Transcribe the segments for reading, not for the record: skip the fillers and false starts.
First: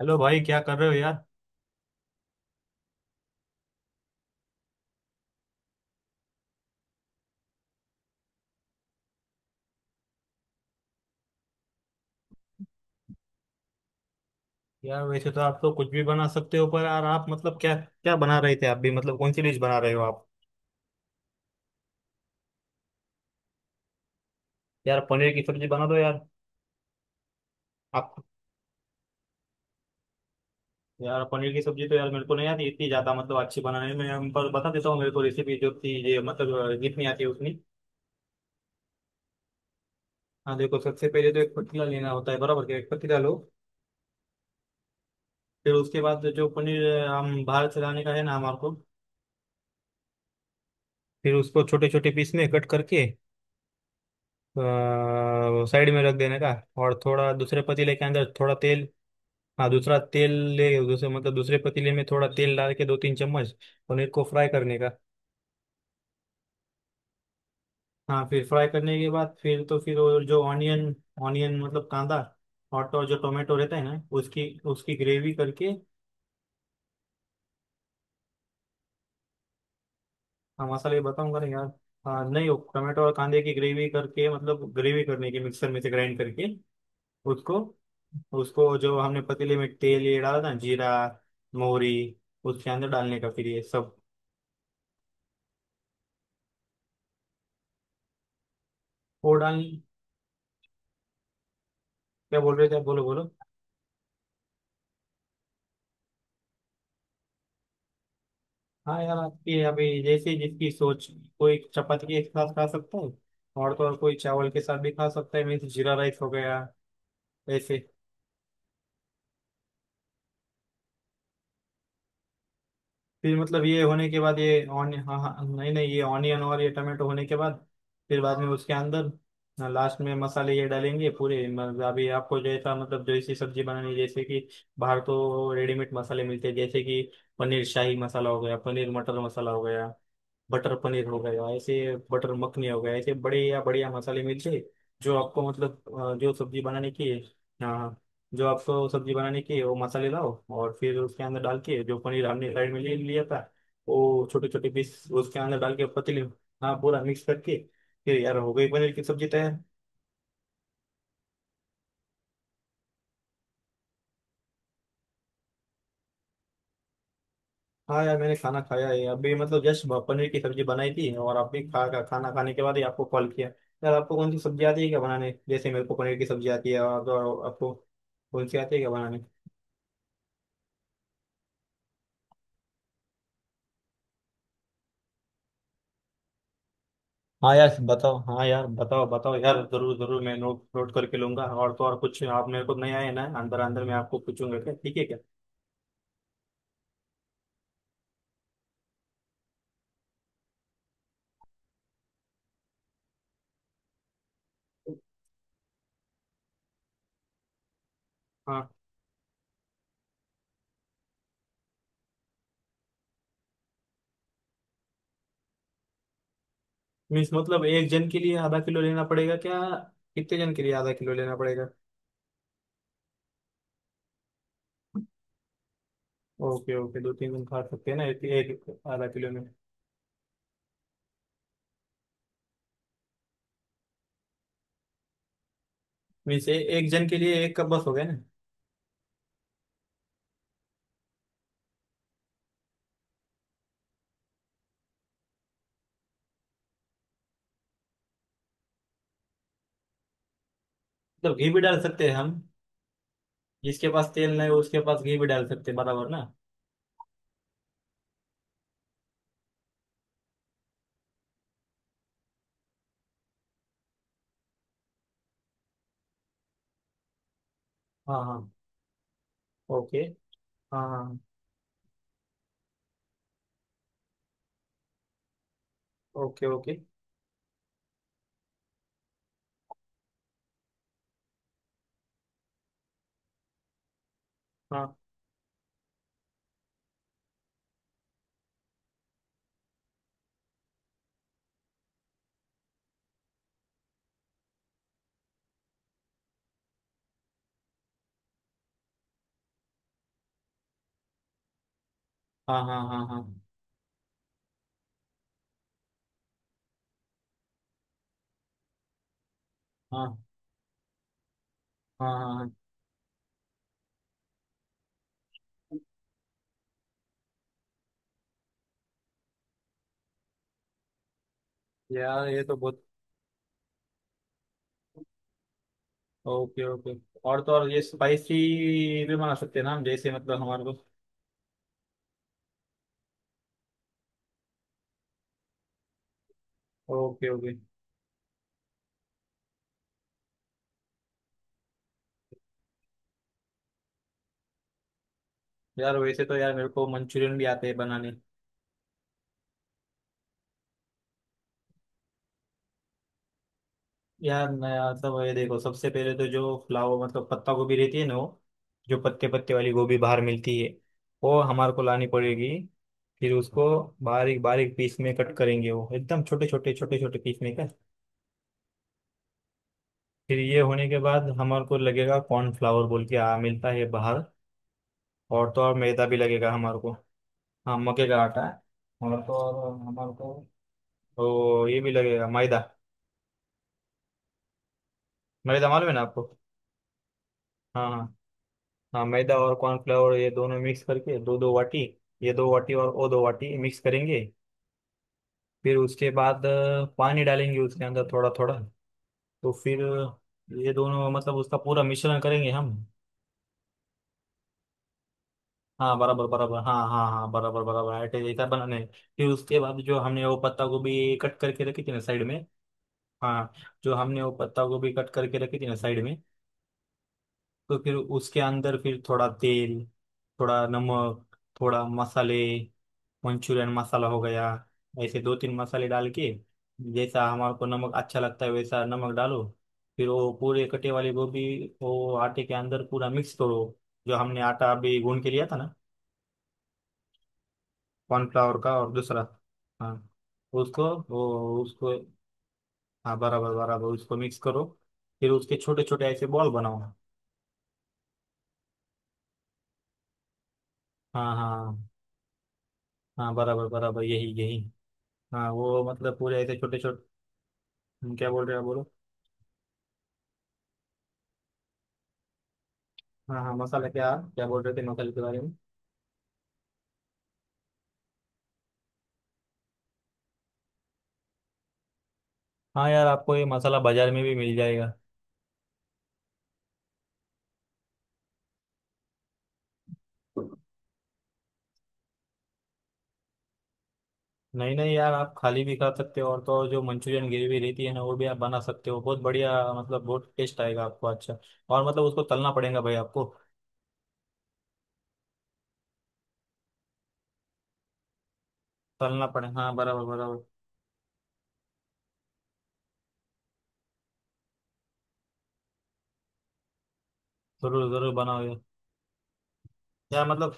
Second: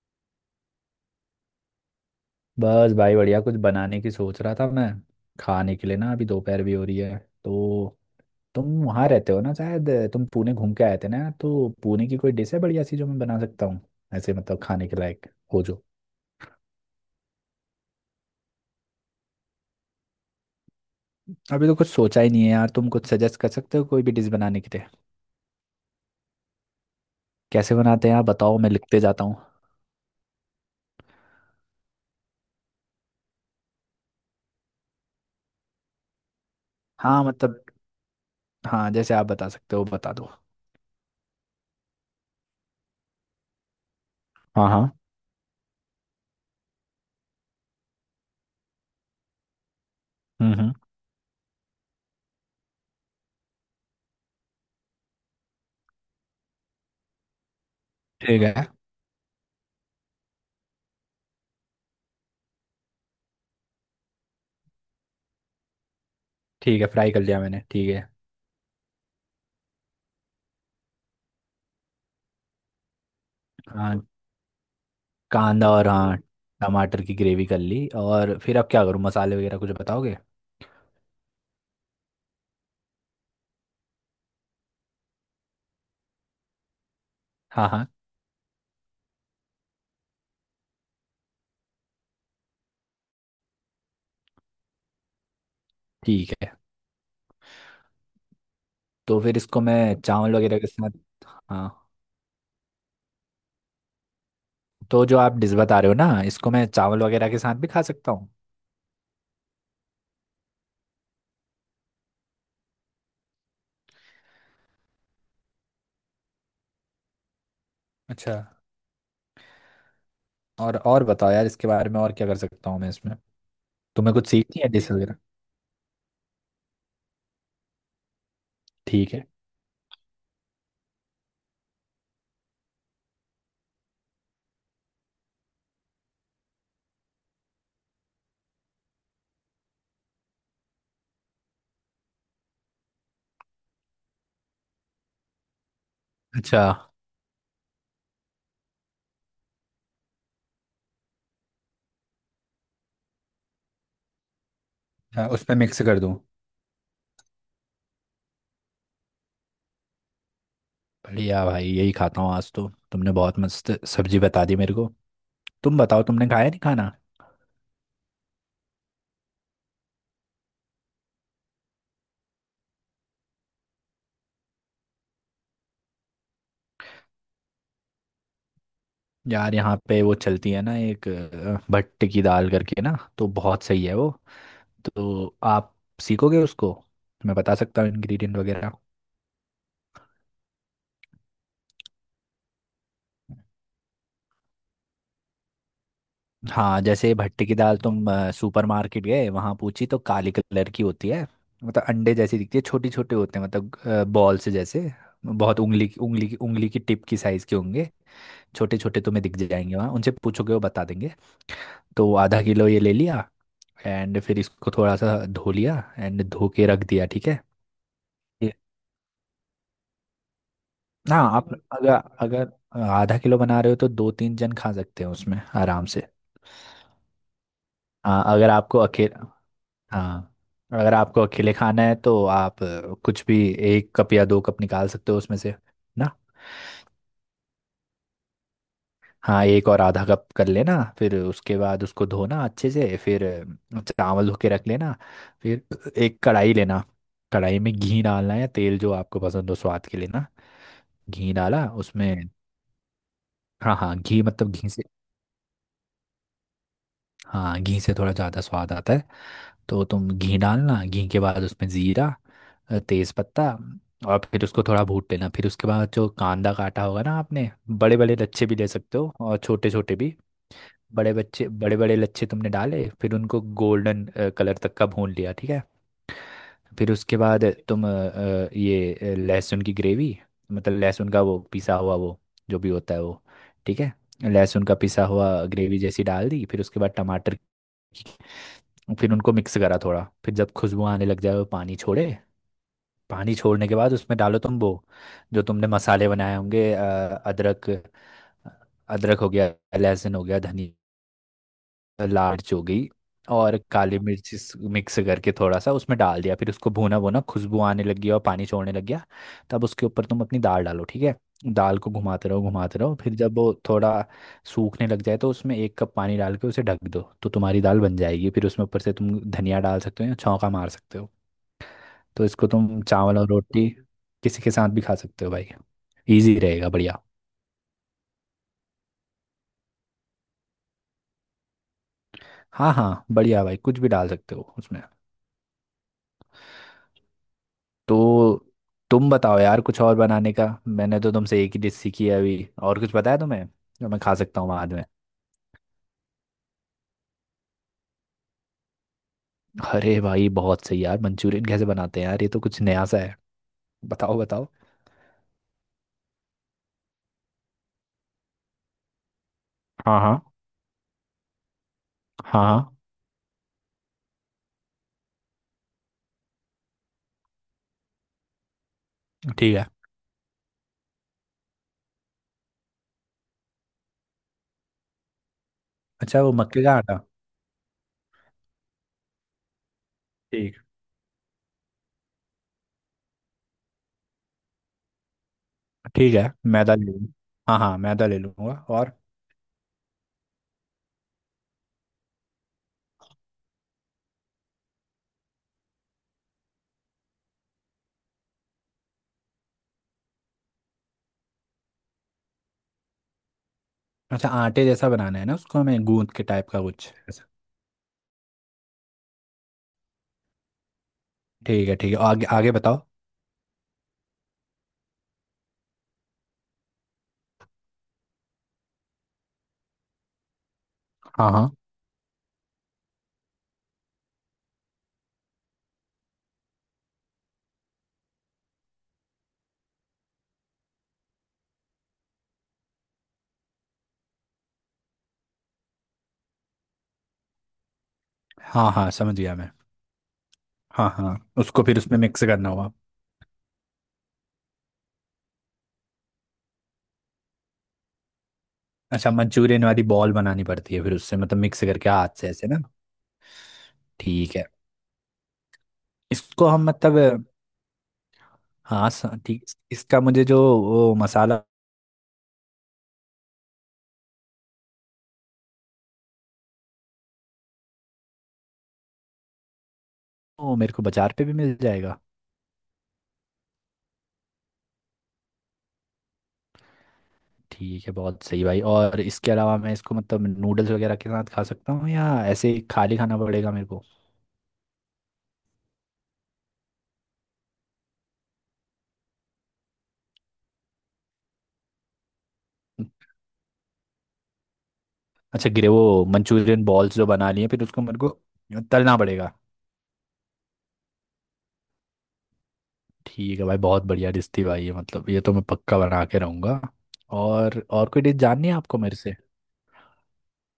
Hello भाई, क्या कर रहे हो यार। बस भाई बढ़िया कुछ बनाने की सोच रहा था मैं। खाने के लिए ना, अभी दोपहर भी हो रही है तो तुम वहाँ रहते हो ना, शायद तुम पुणे घूम के आए थे ना, तो पुणे की कोई डिश है बढ़िया सी जो मैं बना सकता हूँ ऐसे मतलब खाने के यार, लायक वैसे तो आप हो? तो जो कुछ भी बना सकते हो, पर यार आप मतलब क्या क्या बना रहे थे, आप भी मतलब कौन सी डिश बना रहे हो आप। अभी तो कुछ सोचा ही नहीं है यार। तुम कुछ सजेस्ट कर सकते हो कोई भी डिश बनाने के लिए? यार, पनीर की सब्जी बना दो यार। कैसे बनाते आप। हैं आप बताओ, मैं लिखते जाता हूँ। यार, पनीर की सब्जी तो यार मेरे को नहीं आती इतनी ज्यादा मतलब अच्छी बनाने में, हम पर बता देता हूँ मेरे को रेसिपी जो थी ये मतलब जितनी हाँ आती है उतनी। मतलब, हाँ जैसे आप बता सकते हो बता दो। हाँ, देखो सबसे पहले तो एक पतीला लेना होता है, बराबर के एक पतीला लो। हाँ हाँ। फिर उसके बाद जो पनीर हम बाहर से लाने का है ना हमारे को। हम्म। फिर उसको छोटे छोटे पीस में कट करके, साइड में रख देने का। और थोड़ा दूसरे पतीले के अंदर ठीक थोड़ा है। तेल। हाँ, दूसरा तेल। ले, दूसरे मतलब दूसरे पतीले में थोड़ा तेल डाल के 2-3 चम्मच, पनीर को फ्राई करने का। ठीक है, फ्राई कर लिया मैंने, ठीक है। हाँ, फिर फ्राई करने के बाद फिर तो फिर वो जो ऑनियन, ऑनियन मतलब कांदा। और तो और जो टोमेटो रहता है ना, हाँ उसकी उसकी ग्रेवी कांदा, करके। और हाँ टमाटर की ग्रेवी कर ली, और फिर अब क्या करूँ, मसाले वगैरह कुछ बताओगे? हाँ, मसाले बताऊंगा ना यार। हाँ नहीं, वो टोमेटो और कांदे की ग्रेवी करके मतलब ग्रेवी करने की, मिक्सर में से ग्राइंड करके उसको। हाँ हाँ। उसको जो हमने पतीले में तेल ये डाला ना जीरा, मोहरी, उसके अंदर डालने का फिर ये सब। ठीक है, तो वो फिर इसको डाल। मैं चावल वगैरह के साथ, हाँ, क्या बोल रहे थे आप? बोलो, बोलो। तो जो आप डिश बता रहे हो ना, इसको मैं चावल वगैरह के साथ भी खा सकता हूँ? हाँ यार, आपकी अभी जैसे जिसकी सोच। कोई चपाती के साथ खा सकता है। और तो और कोई चावल के साथ भी खा सकता है, मीन्स जीरा राइस हो गया। ऐसे। अच्छा। और बताओ यार, इसके बारे में और क्या कर सकता हूँ मैं इसमें? फिर मतलब ये होने तुम्हें के कुछ बाद सीखनी ये है डिश ऑन वगैरह? हाँ हाँ नहीं नहीं, ये ऑनियन और ये टमाटो होने के बाद, फिर बाद में उसके अंदर, ठीक है। लास्ट में मसाले ये डालेंगे पूरे, मतलब अभी आपको जैसा मतलब जैसी सब्जी बनानी है, जैसे कि, बाहर तो रेडीमेड मसाले मिलते हैं, जैसे कि, पनीर शाही मसाला हो गया, पनीर मटर मसाला हो गया, बटर पनीर हो गया, ऐसे बटर मखनी हो गया, ऐसे बड़े या बढ़िया मसाले मिलते हैं, जो आपको मतलब जो सब्जी अच्छा। बनाने की है। हाँ हाँ। जो आपको सब्जी बनाने की है वो मसाले लाओ। और फिर उसके अंदर डाल के जो पनीर हमने साइड में ले लिया था, वो छोटे छोटे पीस हाँ उसके उसमें अंदर डाल मिक्स के कर दूँ। पतीली में, हाँ पूरा मिक्स करके, फिर यार हो गई पनीर की सब्जी तैयार। बढ़िया भाई, यही खाता हूँ आज तो, तुमने बहुत मस्त सब्जी बता दी मेरे को। तुम बताओ, तुमने खाया नहीं खाना? हाँ यार, मैंने खाना खाया है अभी, मतलब जस्ट पनीर की सब्जी बनाई थी और आपने खा खा- खाना खाने के बाद ही आपको कॉल किया। यार, आपको कौन सी सब्जी आती है क्या बनाने, जैसे मेरे को पनीर की सब्जी आती है, और आपको कौन सी आती है क्या बनाने। यार यहाँ पे वो चलती है ना एक भट्ट की दाल करके ना, तो बहुत सही है वो। तो आप सीखोगे उसको? मैं हाँ बता यार सकता हूँ बताओ, इंग्रेडिएंट हाँ यार वगैरह। बताओ बताओ, यार जरूर जरूर मैं नोट नोट करके लूंगा, और तो और कुछ आप मेरे को नहीं आए ना अंदर अंदर मैं आपको पूछूंगा क्या, ठीक है क्या। हाँ जैसे भट्ट की दाल, तुम सुपर मार्केट गए वहाँ पूछी, तो काली कलर की होती है। मतलब अंडे जैसी दिखती है, छोटे छोटे होते हैं, मतलब बॉल से जैसे। बहुत उंगली की उंगली की उंगली की टिप की साइज़ के होंगे। हाँ, छोटे छोटे तुम्हें दिख जाएंगे वहाँ, उनसे पूछोगे वो बता देंगे। तो आधा किलो ये ले लिया, एंड फिर इसको थोड़ा सा धो लिया, एंड धो के रख दिया, ठीक मीन्स है? मतलब एक जन के लिए आधा किलो लेना पड़ेगा क्या, कितने जन के लिए आधा किलो ना लेना आप, पड़ेगा। अगर, अगर आधा किलो बना रहे हो तो दो तीन जन खा सकते हो उसमें आराम से। ओके ओके, दो तीन जन खा सकते हैं ना हाँ एक, अगर एक आपको आधा अकेले, किलो में। हाँ, अगर आपको अकेले खाना है तो आप कुछ भी एक कप या दो कप निकाल सकते हो उसमें से, ना। मीन्स एक जन के लिए एक कप बस हो गया ना। हाँ एक और आधा कप कर लेना, फिर उसके बाद उसको धोना अच्छे से। फिर चावल धो के रख लेना। फिर एक कढ़ाई लेना, कढ़ाई में घी डालना है, तेल जो आपको पसंद हो स्वाद के लिए, ना। घी मतलब घी भी डाला डाल सकते हैं उसमें, हम। हाँ जिसके हाँ पास घी, तेल नहीं मतलब घी उसके से, पास घी भी डाल सकते हैं, बराबर ना। हाँ, घी से थोड़ा ज़्यादा स्वाद आता है। तो तुम घी डालना, घी के बाद उसमें जीरा, तेज पत्ता, और फिर उसको थोड़ा भून लेना। फिर उसके बाद जो कांदा काटा होगा ना आपने, बड़े बड़े हाँ लच्छे हाँ। भी ले सकते हो और छोटे छोटे ओके। भी। हाँ हाँ बड़े हाँ, बच्चे बड़े बड़े लच्छे तुमने डाले, फिर उनको गोल्डन कलर तक का भून लिया, ठीक है। Okay okay. फिर उसके बाद तुम लहसुन की ग्रेवी, मतलब लहसुन का वो पिसा हुआ, वो जो भी होता है वो, ठीक है, लहसुन का हाँ पिसा हुआ ग्रेवी जैसी डाल दी। फिर उसके बाद टमाटर, फिर उनको मिक्स करा थोड़ा। फिर जब खुशबू आने लग जाए, वो पानी छोड़े, पानी छोड़ने के बाद उसमें डालो तुम वो जो तुमने मसाले बनाए होंगे, अदरक, अदरक हो गया, लहसुन हो गया, धनिया, लार्ज हाँ हो हाँ गई, हाँ। हाँ और काली मिर्च मिक्स करके थोड़ा सा उसमें डाल दिया। फिर उसको भूना भूना, खुशबू आने लगी और पानी छोड़ने लग गया, तब उसके हाँ ऊपर हाँ तुम अपनी दाल डालो, ठीक है। दाल को हाँ। घुमाते रहो हाँ घुमाते रहो, फिर जब वो थोड़ा सूखने लग जाए तो उसमें एक कप पानी डाल के उसे ढक दो, तो तुम्हारी दाल बन जाएगी। फिर उसमें ऊपर से तुम धनिया डाल सकते हो या छौंका मार सकते हो। तो यार, ये इसको तो बहुत। तुम चावल और रोटी किसी के साथ भी खा सकते हो भाई, इजी ओके रहेगा, ओके। बढ़िया। और तो और ये स्पाइसी भी बना सकते हैं ना हम, जैसे मतलब हमारे को। हाँ हाँ बढ़िया भाई, कुछ भी डाल सकते हो उसमें। Okay okay. तो तुम बताओ यार, कुछ और बनाने का? मैंने तो तुमसे एक ही डिश सीखी है अभी, और कुछ बताया तुम्हें जो मैं खा सकता हूँ बाद में? यार, वैसे तो यार मेरे को मंचूरियन भी आते हैं बनाने। अरे भाई बहुत सही यार, मंचूरियन कैसे बनाते हैं यार, ये तो कुछ नया सा है, बताओ बताओ। यार मैं मतलब ये देखो, सबसे पहले तो जो फ्लावर मतलब पत्ता गोभी रहती है ना वो, जो पत्ते पत्ते वाली गोभी हाँ बाहर हाँ मिलती है, वो हमारे को लानी हाँ पड़ेगी। हाँ। फिर उसको बारीक बारीक पीस में कट करेंगे, वो एकदम छोटे छोटे छोटे छोटे पीस में कट। ठीक है। फिर ये होने के बाद हमारे को लगेगा कॉर्नफ्लावर बोल के आ, मिलता है बाहर। और तो और मैदा भी अच्छा, वो लगेगा मक्के का हमारे को। आटा? हाँ, मक्के का आटा है। और तो और हमारे को, ठीक। तो ये भी लगेगा मैदा। मैदा मालूम है ना ठीक है आपको। मैदा ले लूँ, हाँ हाँ हाँ मैदा हाँ। ले लूँगा, और? हाँ, मैदा और कॉर्नफ्लावर ये दोनों मिक्स करके दो दो वाटी, ये दो वाटी और वो दो वाटी मिक्स करेंगे। फिर उसके बाद पानी डालेंगे उसके अंदर थोड़ा थोड़ा। तो फिर, ये दोनों मतलब उसका पूरा मिश्रण करेंगे हम। अच्छा आटे जैसा बनाना है ना उसको, हमें हाँ गूंद के बराबर टाइप बराबर, का हाँ कुछ हाँ ऐसा। हाँ, बराबर बराबर आटे जैसा बनाने हैं। फिर उसके बाद जो हमने वो पत्ता गोभी कट करके ठीक है, रखी थी ठीक ना है, साइड आगे में। आगे बताओ। हाँ। जो हमने वो पत्ता गोभी कट करके रखी थी ना साइड में, तो फिर उसके अंदर फिर थोड़ा तेल, थोड़ा नमक, हाँ हाँ थोड़ा मसाले, मंचूरियन मसाला हो गया, ऐसे दो तीन मसाले डाल के, जैसा हमारे को नमक अच्छा लगता है वैसा नमक डालो। फिर वो पूरे कटे वाली गोभी, वो आटे के अंदर पूरा मिक्स करो, जो हमने आटा अभी गूंद के लिया था ना, कॉर्नफ्लावर हाँ, का और हाँ समझ दूसरा। गया मैं। हाँ। हाँ उसको हाँ वो उसको फिर उसको उसमें मिक्स करना होगा। हाँ बराबर बराबर, उसको मिक्स करो। फिर उसके छोटे छोटे ऐसे बॉल बनाओ। अच्छा मंचूरियन वाली बॉल बनानी पड़ती है फिर, उससे हाँ मतलब मिक्स हाँ करके हाथ से ऐसे, ना? हाँ, बराबर बराबर, यही ठीक है। यही। हाँ वो मतलब पूरे इसको ऐसे हम छोटे छोटे। मतलब, क्या बोल रहे हो आप, बोलो। हाँ ठीक, इसका मुझे जो, वो मसाला हाँ हाँ, मसाला क्या क्या बोल रहे थे मसाले के बारे में। वो मेरे को बाजार पे भी मिल जाएगा? हाँ यार, आपको ये मसाला बाजार में भी मिल जाएगा। ठीक है, बहुत सही भाई। और इसके अलावा मैं इसको मतलब नूडल्स वगैरह के साथ खा सकता हूँ या ऐसे ही खाली खाना पड़ेगा मेरे को? नहीं नहीं यार, आप खाली भी खा सकते हो, और तो और जो मंचूरियन ग्रेवी रहती है ना वो भी आप बना सकते हो, बहुत बढ़िया मतलब बहुत टेस्ट आएगा आपको अच्छा। और मतलब उसको तलना पड़ेगा भाई आपको। अच्छा, गिरे वो मंचूरियन बॉल्स जो बना लिए, फिर उसको मेरे को तलना तलना पड़ेगा। पड़े हाँ, बराबर बराबर। ठीक है भाई, बहुत बढ़िया डिश थी भाई ये, मतलब ये तो मैं पक्का बना के रहूँगा। जरूर और कोई जरूर डिश बनाओ जाननी है यार। आपको मेरे से? यार मतलब,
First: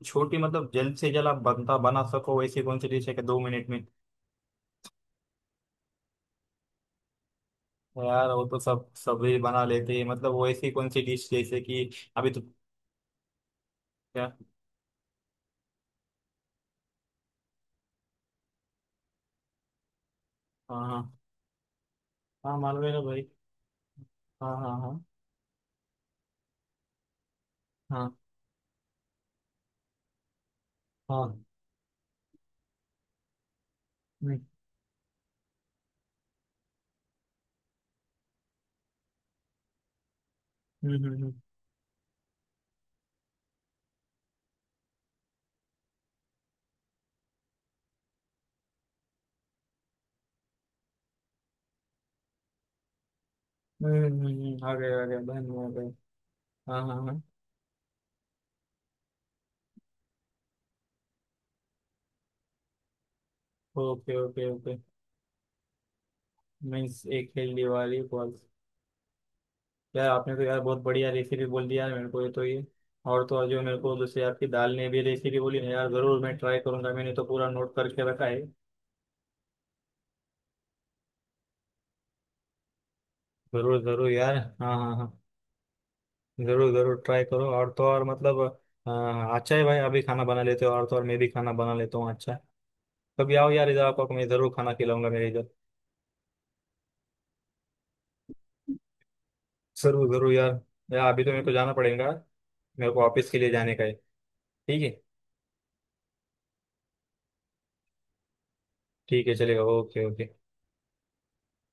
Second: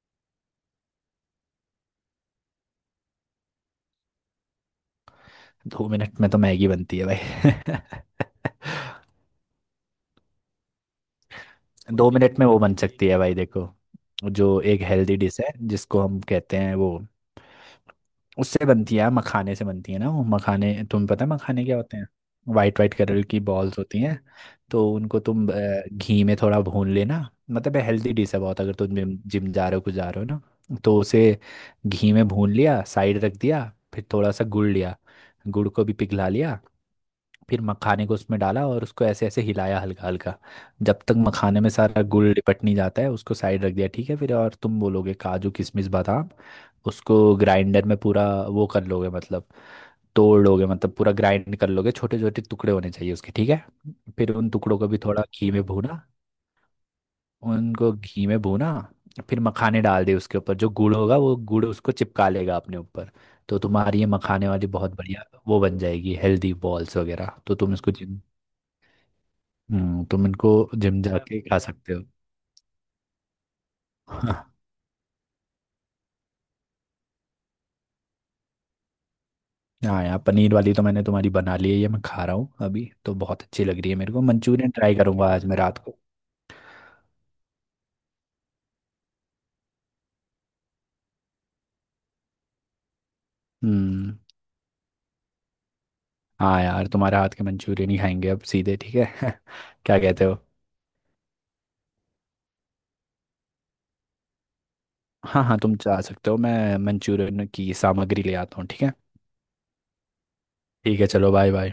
छोटी मतलब जल्द से जल्द आप बनता बना सको वैसी कौन सी डिश है कि 2 मिनट में। दो मिनट में तो मैगी बनती है भाई। यार वो तो सब सभी बना लेते हैं, मतलब वो ऐसी कौन सी डिश जैसे कि, दो अभी मिनट तो। में वो बन सकती है भाई, देखो, क्या? जो एक हेल्दी डिश है जिसको हम कहते हैं वो, उससे बनती है, मखाने से बनती है ना वो। मखाने हाँ हाँ तुम्हें पता है मखाने क्या होते हैं? हाँ, वाइट मालूम है वाइट ना भाई। कलर की बॉल्स होती हैं। हाँ हाँ तो हाँ उनको तुम घी में थोड़ा भून लेना। मतलब हेल्दी हाँ डिश है बहुत, अगर तुम जिम जिम जा रहे हो, कुछ जा रहे हो ना, तो उसे हाँ। घी में भून लिया, साइड रख दिया। फिर थोड़ा हम्म सा गुड़ लिया, गुड़ को भी पिघला लिया, फिर मखाने को उसमें डाला और उसको ऐसे ऐसे हिलाया हल्का हल्का। जब हम्म तक हम्म मखाने में सारा गुड़ लिपट नहीं जाता, है उसको साइड रख दिया, ठीक है। फिर और तुम बोलोगे काजू किशमिश बादाम, उसको ग्राइंडर में पूरा वो कर लोगे, मतलब तोड़ लोगे, मतलब पूरा ग्राइंड कर लोगे, छोटे छोटे टुकड़े होने चाहिए उसके, ठीक है। फिर उन टुकड़ों को भी आ गए थोड़ा बहन घी में आ गए। भूना, हाँ हाँ हाँ। उनको घी में भूना, फिर मखाने डाल दिए उसके ऊपर, जो गुड़ होगा वो गुड़ उसको चिपका लेगा अपने ऊपर। तो तुम्हारी ये ओके ओके मखाने वाली ओके। बहुत बढ़िया वो बन जाएगी, हेल्दी बॉल्स मीन्स एक वगैरह, तो हेल्दी तुम इसको वाली जिम, बॉल। यार, तुम आपने तो इनको यार बहुत जिम बढ़िया जाके रेसिपी खा बोल दी यार सकते हो। मेरे को, ये तो ये। और तो और जो मेरे को दूसरी हाँ, आपकी दाल ने भी रेसिपी बोली ना यार, जरूर मैं ट्राई करूंगा, मैंने तो पूरा नोट करके रखा है। हाँ यार पनीर वाली तो मैंने तुम्हारी बना ली है, ये मैं खा रहा हूँ अभी तो, बहुत अच्छी जरूर लग रही है जरूर मेरे को। यार, मंचूरियन हाँ हाँ ट्राई हाँ। करूंगा आज मैं रात को। जरूर जरूर ट्राई करो, और तो और मतलब, अच्छा है भाई अभी खाना बना लेते हो और तो और मैं भी खाना बना लेता हूँ अच्छा है। कभी आओ यार इधर, आपको हम्म। मैं जरूर खाना खिलाऊंगा मेरे इधर। हाँ यार तुम्हारे हाथ के मंचूरियन ही खाएंगे अब सीधे, ठीक है। क्या जरूर कहते जरूर हो? यार। यार अभी तो मेरे को जाना पड़ेगा। मेरे को ऑफिस के लिए जाने का है। ठीक है। हाँ हाँ तुम जा सकते हो, मैं मंचूरियन की सामग्री ले आता हूँ, ठीक है। ठीक है, चलेगा, ओके ओके। ठीक है, चलो बाय बाय।